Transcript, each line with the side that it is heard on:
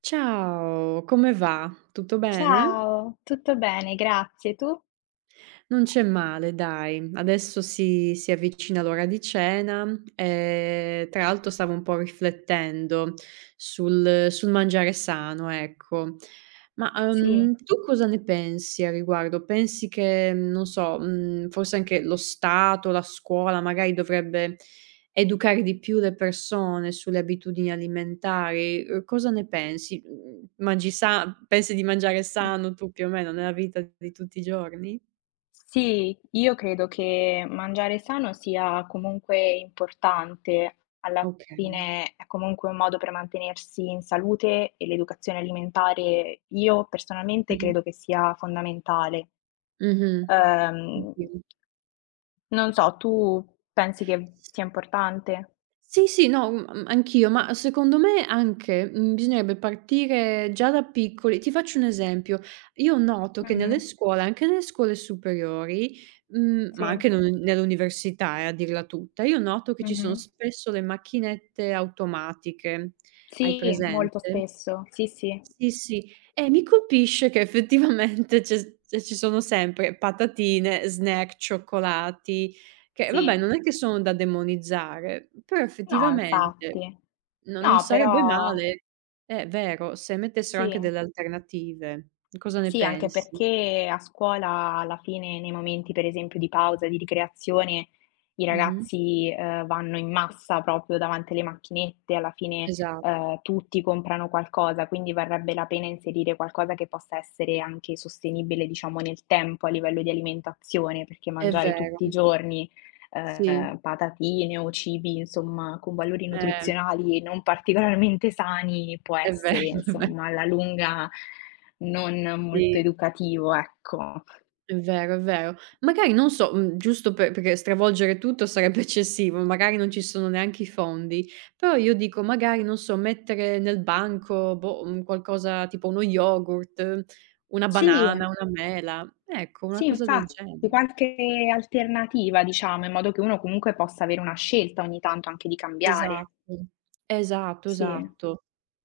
right: Ciao, come va? Tutto bene?
left: Ciao, tutto bene, grazie. Tu?
right: Non c'è male dai. Adesso si avvicina l'ora di cena, tra l'altro stavo un po' riflettendo sul mangiare sano, ecco. Ma,
left: Sì.
right: tu cosa ne pensi a riguardo? Pensi che, non so, forse anche lo Stato, la scuola magari dovrebbe educare di più le persone sulle abitudini alimentari? Cosa ne pensi? Mhmm, mangi sa Pensi di mangiare
left: mh.
right: sano tu più o meno nella vita di tutti i giorni?
left: Sì, io credo che mangiare sano sia comunque importante. Alla
right: Okay.
left: fine è comunque un modo per mantenersi in salute e l'educazione alimentare, io personalmente
right: Mh-mh.
left: credo che sia fondamentale.
right: Mh-mh.
left: Ehm,
right: Anch'io.
left: non so, tu pensi che
right: S
left: sia importante?
right: Sì, sì, no, anch'io, ma secondo me anche, bisognerebbe partire già da piccoli. Ti faccio un esempio: io noto che nelle
left: Mhm,
right: scuole, anche nelle scuole superiori, ma
left: sì.
right: anche nell'università a dirla tutta, io noto che ci sono
left: Mhm.
right: spesso le macchinette automatiche. Hai
left: Sì, molto
right: presente?
left: spesso. Sì, sì.
right: Sì, sì. E mi colpisce che effettivamente c'è s cioè ci sono sempre patatine, snack, cioccolati, che vabbè non
left: Sì.
right: è che sono da demonizzare, però
left: No,
right: effettivamente
left: infatti.
right: no non
left: No,
right: sarebbe
left: però
right: male è vero, se mettessero anche
left: sì.
right: delle alternative. Cosa ne
left: Sì, anche
right: pensi?
left: perché a scuola alla fine, nei momenti per esempio di pausa, di ricreazione, i
right: Mh-mh.
left: ragazzi, vanno in massa proprio davanti alle macchinette, alla fine,
right: Esatto,
left: tutti comprano qualcosa, quindi varrebbe la pena inserire qualcosa che possa essere anche sostenibile, diciamo, nel tempo a livello di alimentazione, perché
right: è
left: mangiare
right: vero.
left: tutti i giorni,
right: Sì,
left: patatine o cibi, insomma, con valori
right: eh,
left: nutrizionali non particolarmente sani può
right: è vero,
left: essere,
right: è ve
left: insomma, alla lunga, non molto
right: sì.
left: educativo, ecco.
right: È vero, è vero. Magari non so, giusto perché stravolgere tutto sarebbe eccessivo, magari non ci sono neanche i fondi, però io dico magari, non so, mettere nel banco, boh, un qualcosa tipo uno yogurt, una
left: Sì,
right: banana, una mela, ecco, una
left: sì
right: cosa del
left: infatti,
right: genere.
left: qualche alternativa diciamo, in modo che uno comunque possa avere una scelta ogni tanto anche di cambiare.
right: Esatto, esatto,
left: Sì,
right: esatto.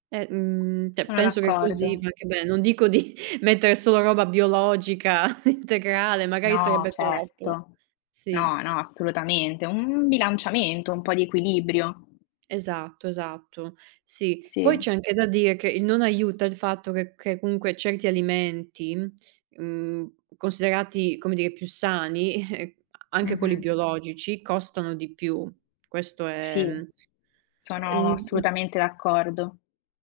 right: Cioè
left: sono
right: penso che così
left: d'accordo.
right: va anche bene. Non dico di mettere solo roba biologica integrale, magari
left: No,
right: sarebbe troppo.
left: certo.
right: Sì.
left: No, no, assolutamente. Un bilanciamento, un po' di equilibrio.
right: Esatto, esatto. Sì. Poi
left: Sì,
right: c'è anche da dire che il non aiuta il fatto che comunque certi alimenti, mhmm, considerati, come dire, più sani, anche quelli
left: mh-mh.
right: biologici, costano di più. Questo è,
left: Sì,
right: ehm
left: sono assolutamente d'accordo.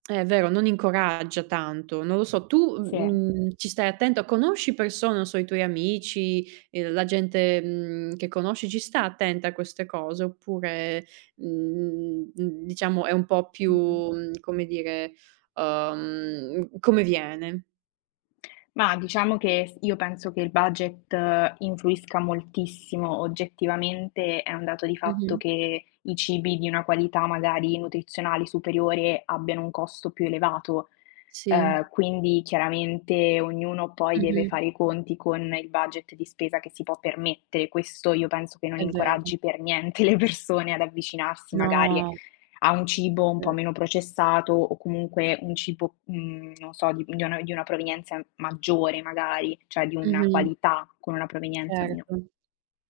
right: è vero, non incoraggia tanto. Non lo so, tu,
left: Sì.
right: ci stai attento? Conosci persone, non so, i tuoi amici, la gente, che conosci, ci sta attenta a queste cose oppure, diciamo è un po' più,
left: Mh-mh.
right: come dire, come viene.
left: Ma diciamo che s io penso che il budget influisca moltissimo. Oggettivamente è un dato di fatto
right: Mh-mh.
left: che i cibi di una qualità magari nutrizionale superiore abbiano un costo più elevato,
right: Sì.
left: quindi chiaramente ognuno poi deve
right: Mh-mh.
left: fare i conti con il budget di spesa che si può permettere. Questo io penso che non
right: È vero.
left: incoraggi per niente le persone ad avvicinarsi magari
right: No,
left: a un
right: è
left: cibo un po'
right: vero.
left: meno processato o comunque un cibo, non so, di una di una provenienza maggiore magari, cioè di una
right: Mh-mh.
left: qualità con una provenienza meno.
right: Certo.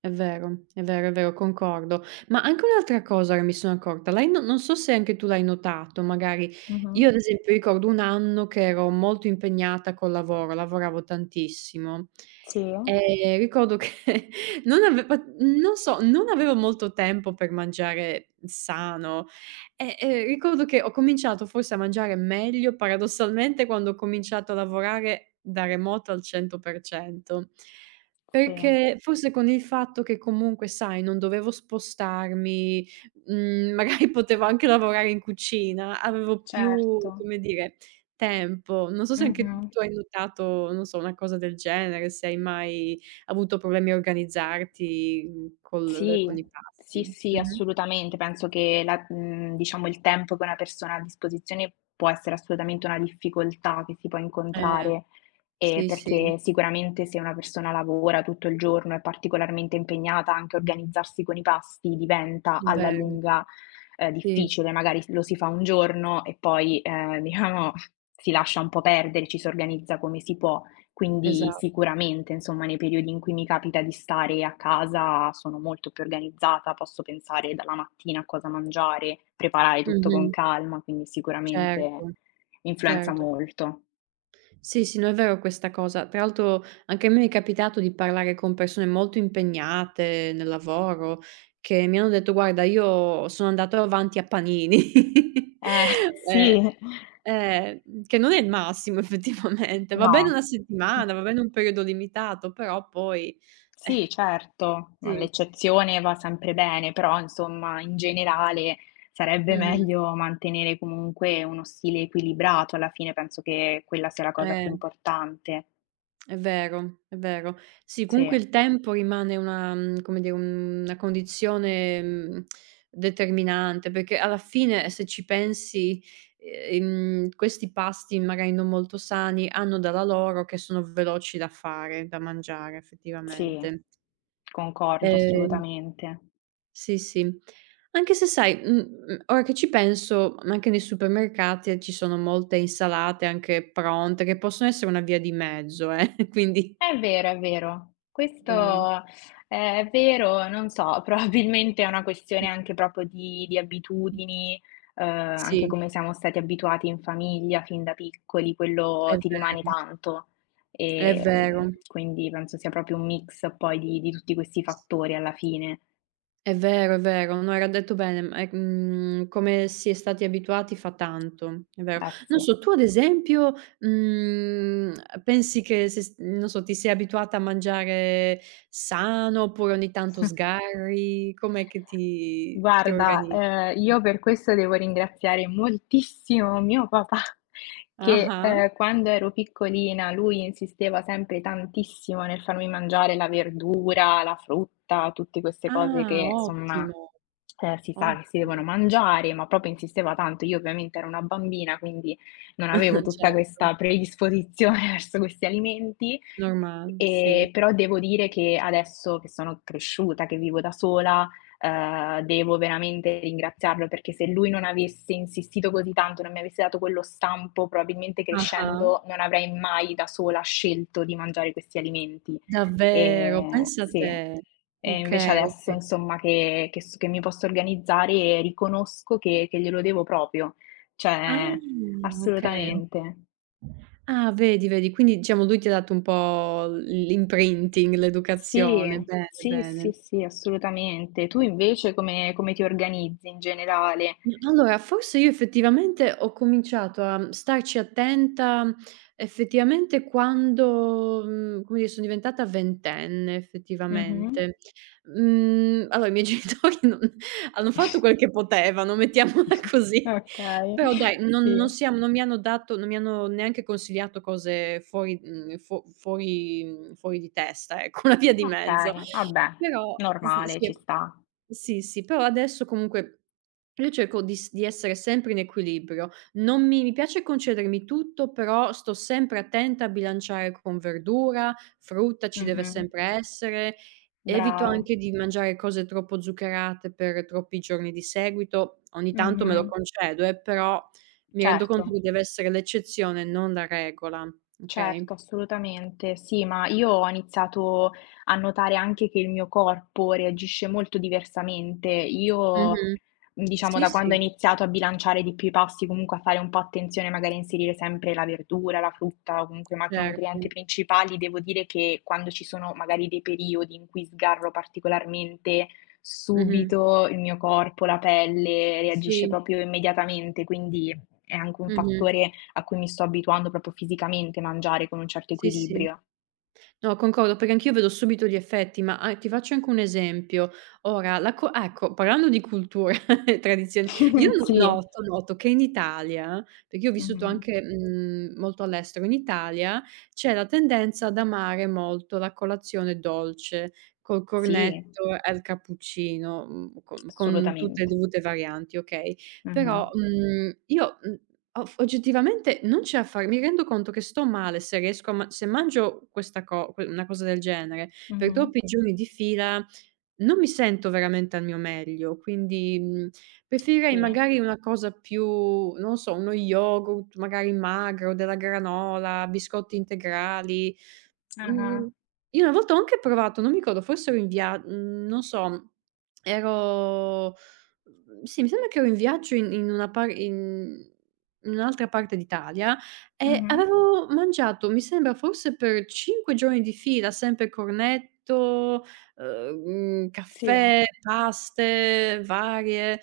right: È vero, è vero, è vero, concordo. Ma anche un'altra cosa che mi sono accorta, lei no non so se anche tu l'hai notato, magari
left: Mh-mh.
right: io ad esempio ricordo un anno che ero molto impegnata col lavoro, lavoravo tantissimo
left: Sì,
right: e ricordo che non so, non avevo molto tempo per mangiare sano e, ricordo che ho cominciato forse a mangiare meglio paradossalmente quando ho cominciato a lavorare da remoto al 100%.
left: sì,
right: Perché forse con il fatto che comunque, sai, non dovevo spostarmi, mhmm, magari potevo anche lavorare in cucina, avevo
left: certo.
right: più, come dire, tempo. Non so se anche
left: Mh-mh.
right: tu hai notato, non so, una cosa del genere, se hai mai avuto problemi a organizzarti, col
left: Sì,
right: con i
left: sì,
right: pasti.
left: sì,
right: Mh-mh.
left: assolutamente. Penso che la diciamo il tempo che una persona ha a disposizione può essere assolutamente una difficoltà che si può
right: Eh,
left: incontrare,
right: sì, sì,
left: perché sicuramente se una persona lavora tutto il giorno, è particolarmente impegnata, anche organizzarsi con i pasti diventa alla
right: vero.
left: lunga,
right: Sì,
left: difficile. Magari s lo si fa un giorno e poi, diciamo si lascia un po' perdere, ci si organizza come si può.
right: esa
left: Quindi sicuramente, insomma, nei periodi in cui mi capita di stare a casa sono molto più organizzata, posso pensare dalla mattina a cosa mangiare, preparare tutto con
right: mh-mh.
left: calma, quindi
right: Certo,
left: sicuramente influenza
right: certo.
left: molto.
right: Sì, sì, no, è vero questa cosa. Tra l'altro anche a me mi è capitato di parlare con persone molto impegnate nel lavoro che mi hanno detto: "Guarda, io sono andato avanti a panini."
left: Eh,
right: Eh,
left: sì.
right: che non è il massimo effettivamente. Va bene
left: No.
right: una settimana, va bene un periodo limitato, però poi eh,
left: Sì, certo, ma
right: sì.
left: l'eccezione va sempre bene, però insomma, in generale sarebbe
right: Mh-mh.
left: meglio mantenere comunque uno stile equilibrato, alla fine penso che quella sia la cosa più
right: Eh.
left: importante.
right: È vero, è vero. Sì,
left: Sì.
right: comunque il tempo rimane una come dire, una condizione, determinante, perché alla fine se ci pensi, questi pasti magari non molto sani hanno dalla loro che sono veloci da fare, da mangiare
left: Sì,
right: effettivamente.
left: concordo
right: Ehm
left: assolutamente.
right: sì, sì. Anche se sai, ora che ci penso, anche nei supermercati ci sono molte insalate anche pronte, che possono essere una via di mezzo quindi
left: È vero, è vero.
right: vero.
left: Questo è vero, non so, probabilmente è una questione
right: Mh,
left: anche proprio di
right: mh.
left: abitudini, anche
right: Sì,
left: come siamo stati abituati in famiglia fin da piccoli,
right: è
left: quello ti rimane
right: vero,
left: tanto.
right: è vero.
left: Quindi penso sia proprio un mix poi di tutti questi fattori alla fine.
right: È vero, è vero. No, era detto bene, m è come si è stati abituati fa tanto, è vero.
left: Eh
right: Non
left: sì.
right: so, tu ad esempio, mhmm, pensi che se s non so, ti sei abituata a mangiare sano oppure ogni tanto sgarri? Com'è che ti
left: Guarda,
right: organizzi?
left: io per questo devo ringraziare moltissimo mio papà che,
right: Ah-ah.
left: quando ero piccolina lui insisteva sempre tantissimo nel farmi mangiare la verdura, la frutta, tutte queste cose
right: Ah,
left: che insomma,
right: ottimo,
left: si sa che si
right: ottimo.
left: devono mangiare, ma proprio insisteva tanto. Io ovviamente ero una bambina, quindi non avevo tutta
right: Certo,
left: questa predisposizione verso questi alimenti.
right: normale, sì.
left: Però devo dire che adesso che sono cresciuta, che vivo da sola, devo veramente ringraziarlo, perché se lui non avesse insistito così tanto, non mi avesse dato quello stampo, probabilmente
right: Ah-ah.
left: crescendo non avrei mai da sola scelto di mangiare questi alimenti.
right: Davvero? Pensa a
left: Sì.
right: te.
left: E invece
right: Okay,
left: adesso
right: okay.
left: insomma che s che mi posso organizzare riconosco che glielo devo proprio,
right: Ah,
left: cioè
right: okay, okay.
left: assolutamente.
right: Ah, vedi, vedi, quindi diciamo lui ti ha dato un po' l'imprinting,
left: Sì,
right: l'educazione. Bene,
left: sì,
right: bene.
left: sì, sì, assolutamente. Tu invece come, come ti organizzi in generale?
right: Ma allora, forse io effettivamente ho cominciato a starci attenta effettivamente quando, come dire, sono diventata ventenne
left: Mh-mh.
right: effettivamente. Allora i miei genitori non hanno fatto quel che potevano, mettiamola così,
left: Okay,
right: però dai,
left: sì.
right: non mi hanno neanche consigliato cose fuori mhmm, fuo fuori fuori di testa, ecco, una via di mezzo.
left: Okay, vabbè,
right: Però s
left: normale, ci
right: sì.
left: sta.
right: Sì, sì, però adesso comunque io cerco di s di essere sempre in equilibrio. Non mi piace concedermi tutto, però sto sempre attenta a bilanciare con verdura, frutta ci deve
left: Mh-mh.
right: sempre essere. Evito
left: Brava.
right: anche di mangiare cose troppo zuccherate per troppi giorni di seguito. Ogni tanto me lo
left: Mh-mh.
right: concedo, però mi rendo
left: Certo.
right: conto che deve essere l'eccezione, non la regola, okay?
left: Certo, assolutamente. Sì, ma io ho iniziato a notare anche che il mio corpo reagisce molto diversamente. Io,
right: Mh-mh.
left: diciamo,
right: Sì,
left: da
right: sì,
left: quando ho iniziato a bilanciare di più i pasti, comunque a fare un po' attenzione, magari a inserire sempre la verdura, la frutta o comunque i macronutrienti
right: certo.
left: principali, devo dire che quando ci sono magari dei periodi in cui sgarro particolarmente,
right: Mh-mh.
left: subito il mio corpo, la pelle reagisce
right: Sì.
left: proprio immediatamente, quindi è anche un
right: Mh-mh.
left: fattore a cui mi sto abituando proprio fisicamente, mangiare con un certo
right: Sì, sì.
left: equilibrio.
right: No, concordo, perché anch'io vedo subito gli effetti, ma a ti faccio anche un esempio. Ora, la co ecco, parlando di cultura e tradizioni, io n
left: Sì.
right: noto noto che in Italia, perché io ho vissuto
left: Mh-mh.
right: anche, molto all'estero, in Italia c'è la tendenza ad amare molto la colazione dolce, col
left: Sì,
right: cornetto e il cappuccino, con tutte le
left: assolutamente.
right: dovute varianti, okay,
left: Mh-mh.
right: però, mhmm, io, mhmm Of oggettivamente non c'è affa mi rendo conto che sto male se riesco a ma se mangio questa co que una cosa del genere per
left: Mh-mh.
right: troppi giorni di fila, non mi sento veramente al mio meglio, quindi, preferirei
left: Sì.
right: magari una cosa più non lo so, uno yogurt magari magro, della granola, biscotti integrali.
left: Ah-ah.
right: Mhmm, io una volta ho anche provato, non mi ricordo, forse ero in via mhmm, non so, ero mhmm, sì, mi sembra che ero in viaggio in in un'altra parte d'Italia e
left: Mh-mh.
right: avevo mangiato, mi sembra, forse per 5 giorni di fila, sempre cornetto,
left: Sì,
right: caffè, paste varie.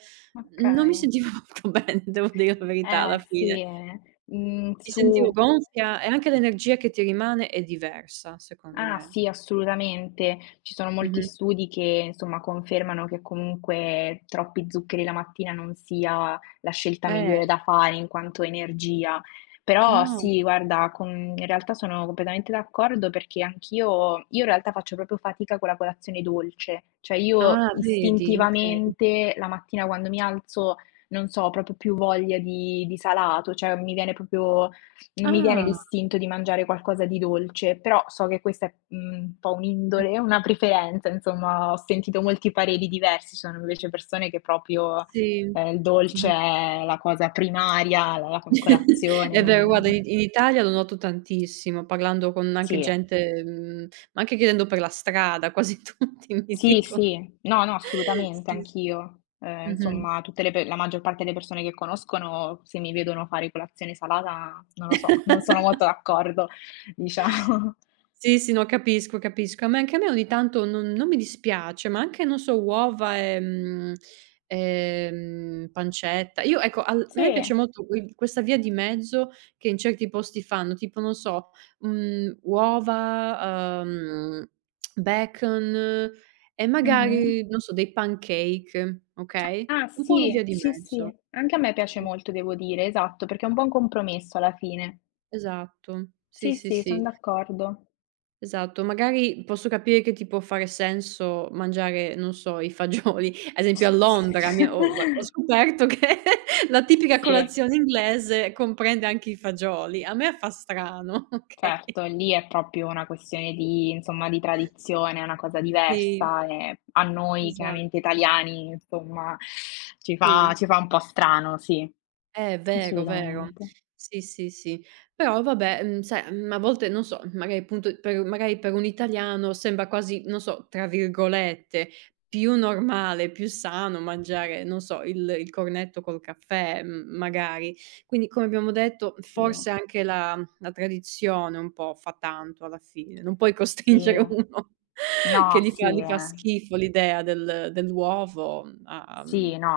right: Non mi
left: okay.
right: sentivo molto bene, devo dire la verità alla fine.
left: Sì, mhmm,
right: Mi sentivo
left: su
right: gonfia e anche l'energia che ti rimane è diversa, secondo
left: ah
right: me.
left: sì, assolutamente. Ci sono molti
right: Mh-mh.
left: studi che, insomma, confermano che comunque troppi zuccheri la mattina non sia la scelta
right: Eh,
left: migliore da fare in quanto energia. Però
right: no.
left: sì, guarda, con in realtà sono completamente d'accordo perché anch'io io in realtà faccio proprio fatica con la colazione dolce, cioè io
right: Ah, vedi, okay.
left: istintivamente la mattina quando mi alzo, non so, ho proprio più voglia di salato, cioè mi viene proprio non mi viene
right: Ah.
left: l'istinto di mangiare qualcosa di dolce, però so che questa è, un po'
right: Mh.
left: un'indole, una preferenza, insomma, ho sentito molti pareri diversi. Ci sono invece persone che proprio,
right: Sì.
left: il dolce
right: Mh-mh.
left: è la cosa primaria, la la co colazione,
right: È
left: non.
right: vero, guarda in Italia lo noto tantissimo, parlando con anche
left: Sì,
right: gente, ma anche chiedendo per la strada, quasi tutti mi
left: sì,
right: dicono.
left: sì. No, no, assolutamente,
right: Sì, s
left: anch'io.
right: mh-mh.
left: Insomma, tutte le pe la maggior parte delle persone che conoscono, se mi vedono fare colazione salata, non lo so, non sono molto d'accordo, diciamo.
right: Sì, sì, no, capisco, capisco. A me anche a me ogni tanto non mi dispiace, ma anche, non so, uova e, pancetta. Io ecco, al a me piace
left: Sì.
right: molto quel questa via di mezzo che in certi posti fanno, tipo, non so, uova, bacon e
left: Mh-mh.
right: magari, non so, dei pancake, okay?
left: Ah
right: Un po' una via
left: sì,
right: di
left: sì,
right: mezzo.
left: sì, anche a me piace
right: Sì,
left: molto devo dire, esatto, perché è un buon compromesso alla fine.
right: esatto. Sì,
left: Sì,
right: sì,
left: sì,
right: sì.
left: son d'accordo.
right: Esatto, magari posso capire che ti può fare senso mangiare, non so, i fagioli. Ad esempio a Londra mi ho ho scoperto che la tipica
left: Sì,
right: colazione inglese comprende anche i fagioli. A me fa strano, okay.
left: certo, lì è proprio una questione di insomma, di tradizione, è una cosa
right: Sì,
left: diversa e a noi
right: esatto,
left: chiaramente italiani, insomma, ci
right: sì.
left: fa ci fa un po' strano, sì,
right: Vero, vero.
left: assolutamente.
right: Sì, sì, sì. Però vabbè, sai, a volte non so, magari per un italiano sembra quasi, non so, tra virgolette, "più normale", più sano mangiare, non so, il cornetto col caffè, magari. Quindi come abbiamo detto,
left: Sì,
right: forse anche la tradizione un po' fa tanto alla fine. Non puoi costringere
left: sì.
right: uno che
left: No, sì,
right: gli fa
left: eh.
right: schifo l'idea del dell'uovo a
left: Sì, no,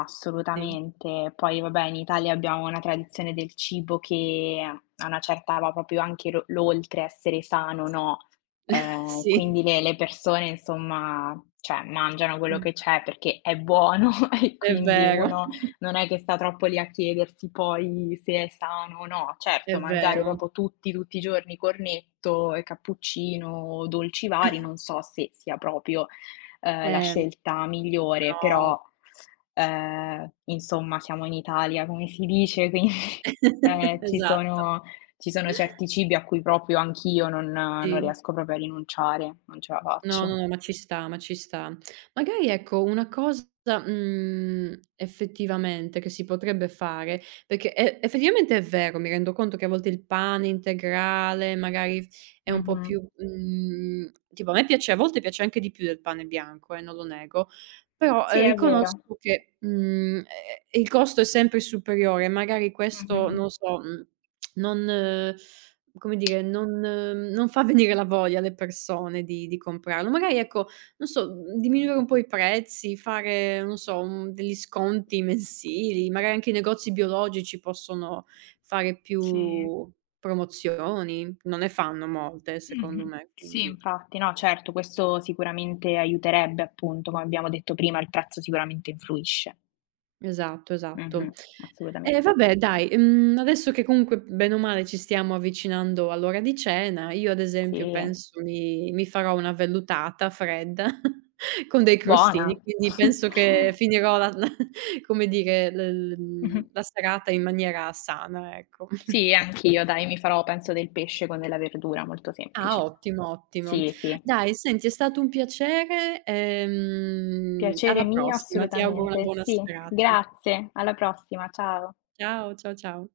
right: sì.
left: assolutamente. Poi vabbè, in Italia abbiamo una tradizione del cibo che a una certa va proprio anche l'oltre essere sano, no?
right: Sì.
left: Quindi le persone, insomma, cioè, mangiano quello
right: Mh.
left: che c'è perché è buono e
right: È
left: quindi
right: vero,
left: uno non è che sta troppo lì a chiedersi poi se è sano o no.
right: è
left: Certo, mangiare
right: vero.
left: proprio tutti i giorni cornetto e cappuccino, dolci vari, non so se sia proprio la
right: Eh,
left: scelta migliore,
right: no.
left: però, insomma siamo in Italia come si dice, quindi, ehm, ci
right: Esatto,
left: sono ci sono certi cibi a cui proprio anch'io non
right: sì.
left: riesco proprio a rinunciare, non ce la
right: No,
left: faccio.
right: no, no, ma ci sta, ma ci sta. Magari ecco una cosa, effettivamente che si potrebbe fare, perché effettivamente è vero, mi rendo conto che a volte il pane integrale magari è un po'
left: Mh-mh.
right: più, tipo a me piace a volte piace anche di più del pane bianco, non lo nego, però,
left: Sì, è vero.
right: riconosco che, il costo è sempre superiore, magari questo
left: Mh-mh.
right: non so, non come dire, non fa venire la voglia alle persone di comprarlo. Magari ecco, non so, diminuire un po' i prezzi, fare, non so, un degli sconti mensili, magari anche i negozi biologici possono fare
left: Sì.
right: più promozioni, non ne fanno molte secondo
left: Mh-mh.
right: me,
left: Sì,
right: quindi
left: infatti. No, certo, questo sicuramente aiuterebbe appunto, come abbiamo detto prima, il prezzo sicuramente influisce.
right: esatto, esatto.
left: Mh-mh,
right: Eh
left: assolutamente.
right: vabbè dai, adesso che comunque bene o male ci stiamo avvicinando all'ora di cena, io ad esempio
left: Sì,
right: penso mi farò una vellutata fredda con dei
left: buona.
right: crostini, quindi penso che finirò la la come dire,
left: Mh-mh.
right: la serata in maniera sana, ecco.
left: Sì, anch'io dai, mi farò penso del pesce con della verdura, molto
right: Ah,
left: semplice.
right: ottimo, ottimo.
left: Sì, sì.
right: Dai senti è stato un piacere, alla
left: Piacere mio
right: prossima. Ti auguro una
left: assolutamente,
right: buona
left: sì.
right: serata.
left: Grazie, alla prossima, ciao.
right: Ciao, ciao, ciao.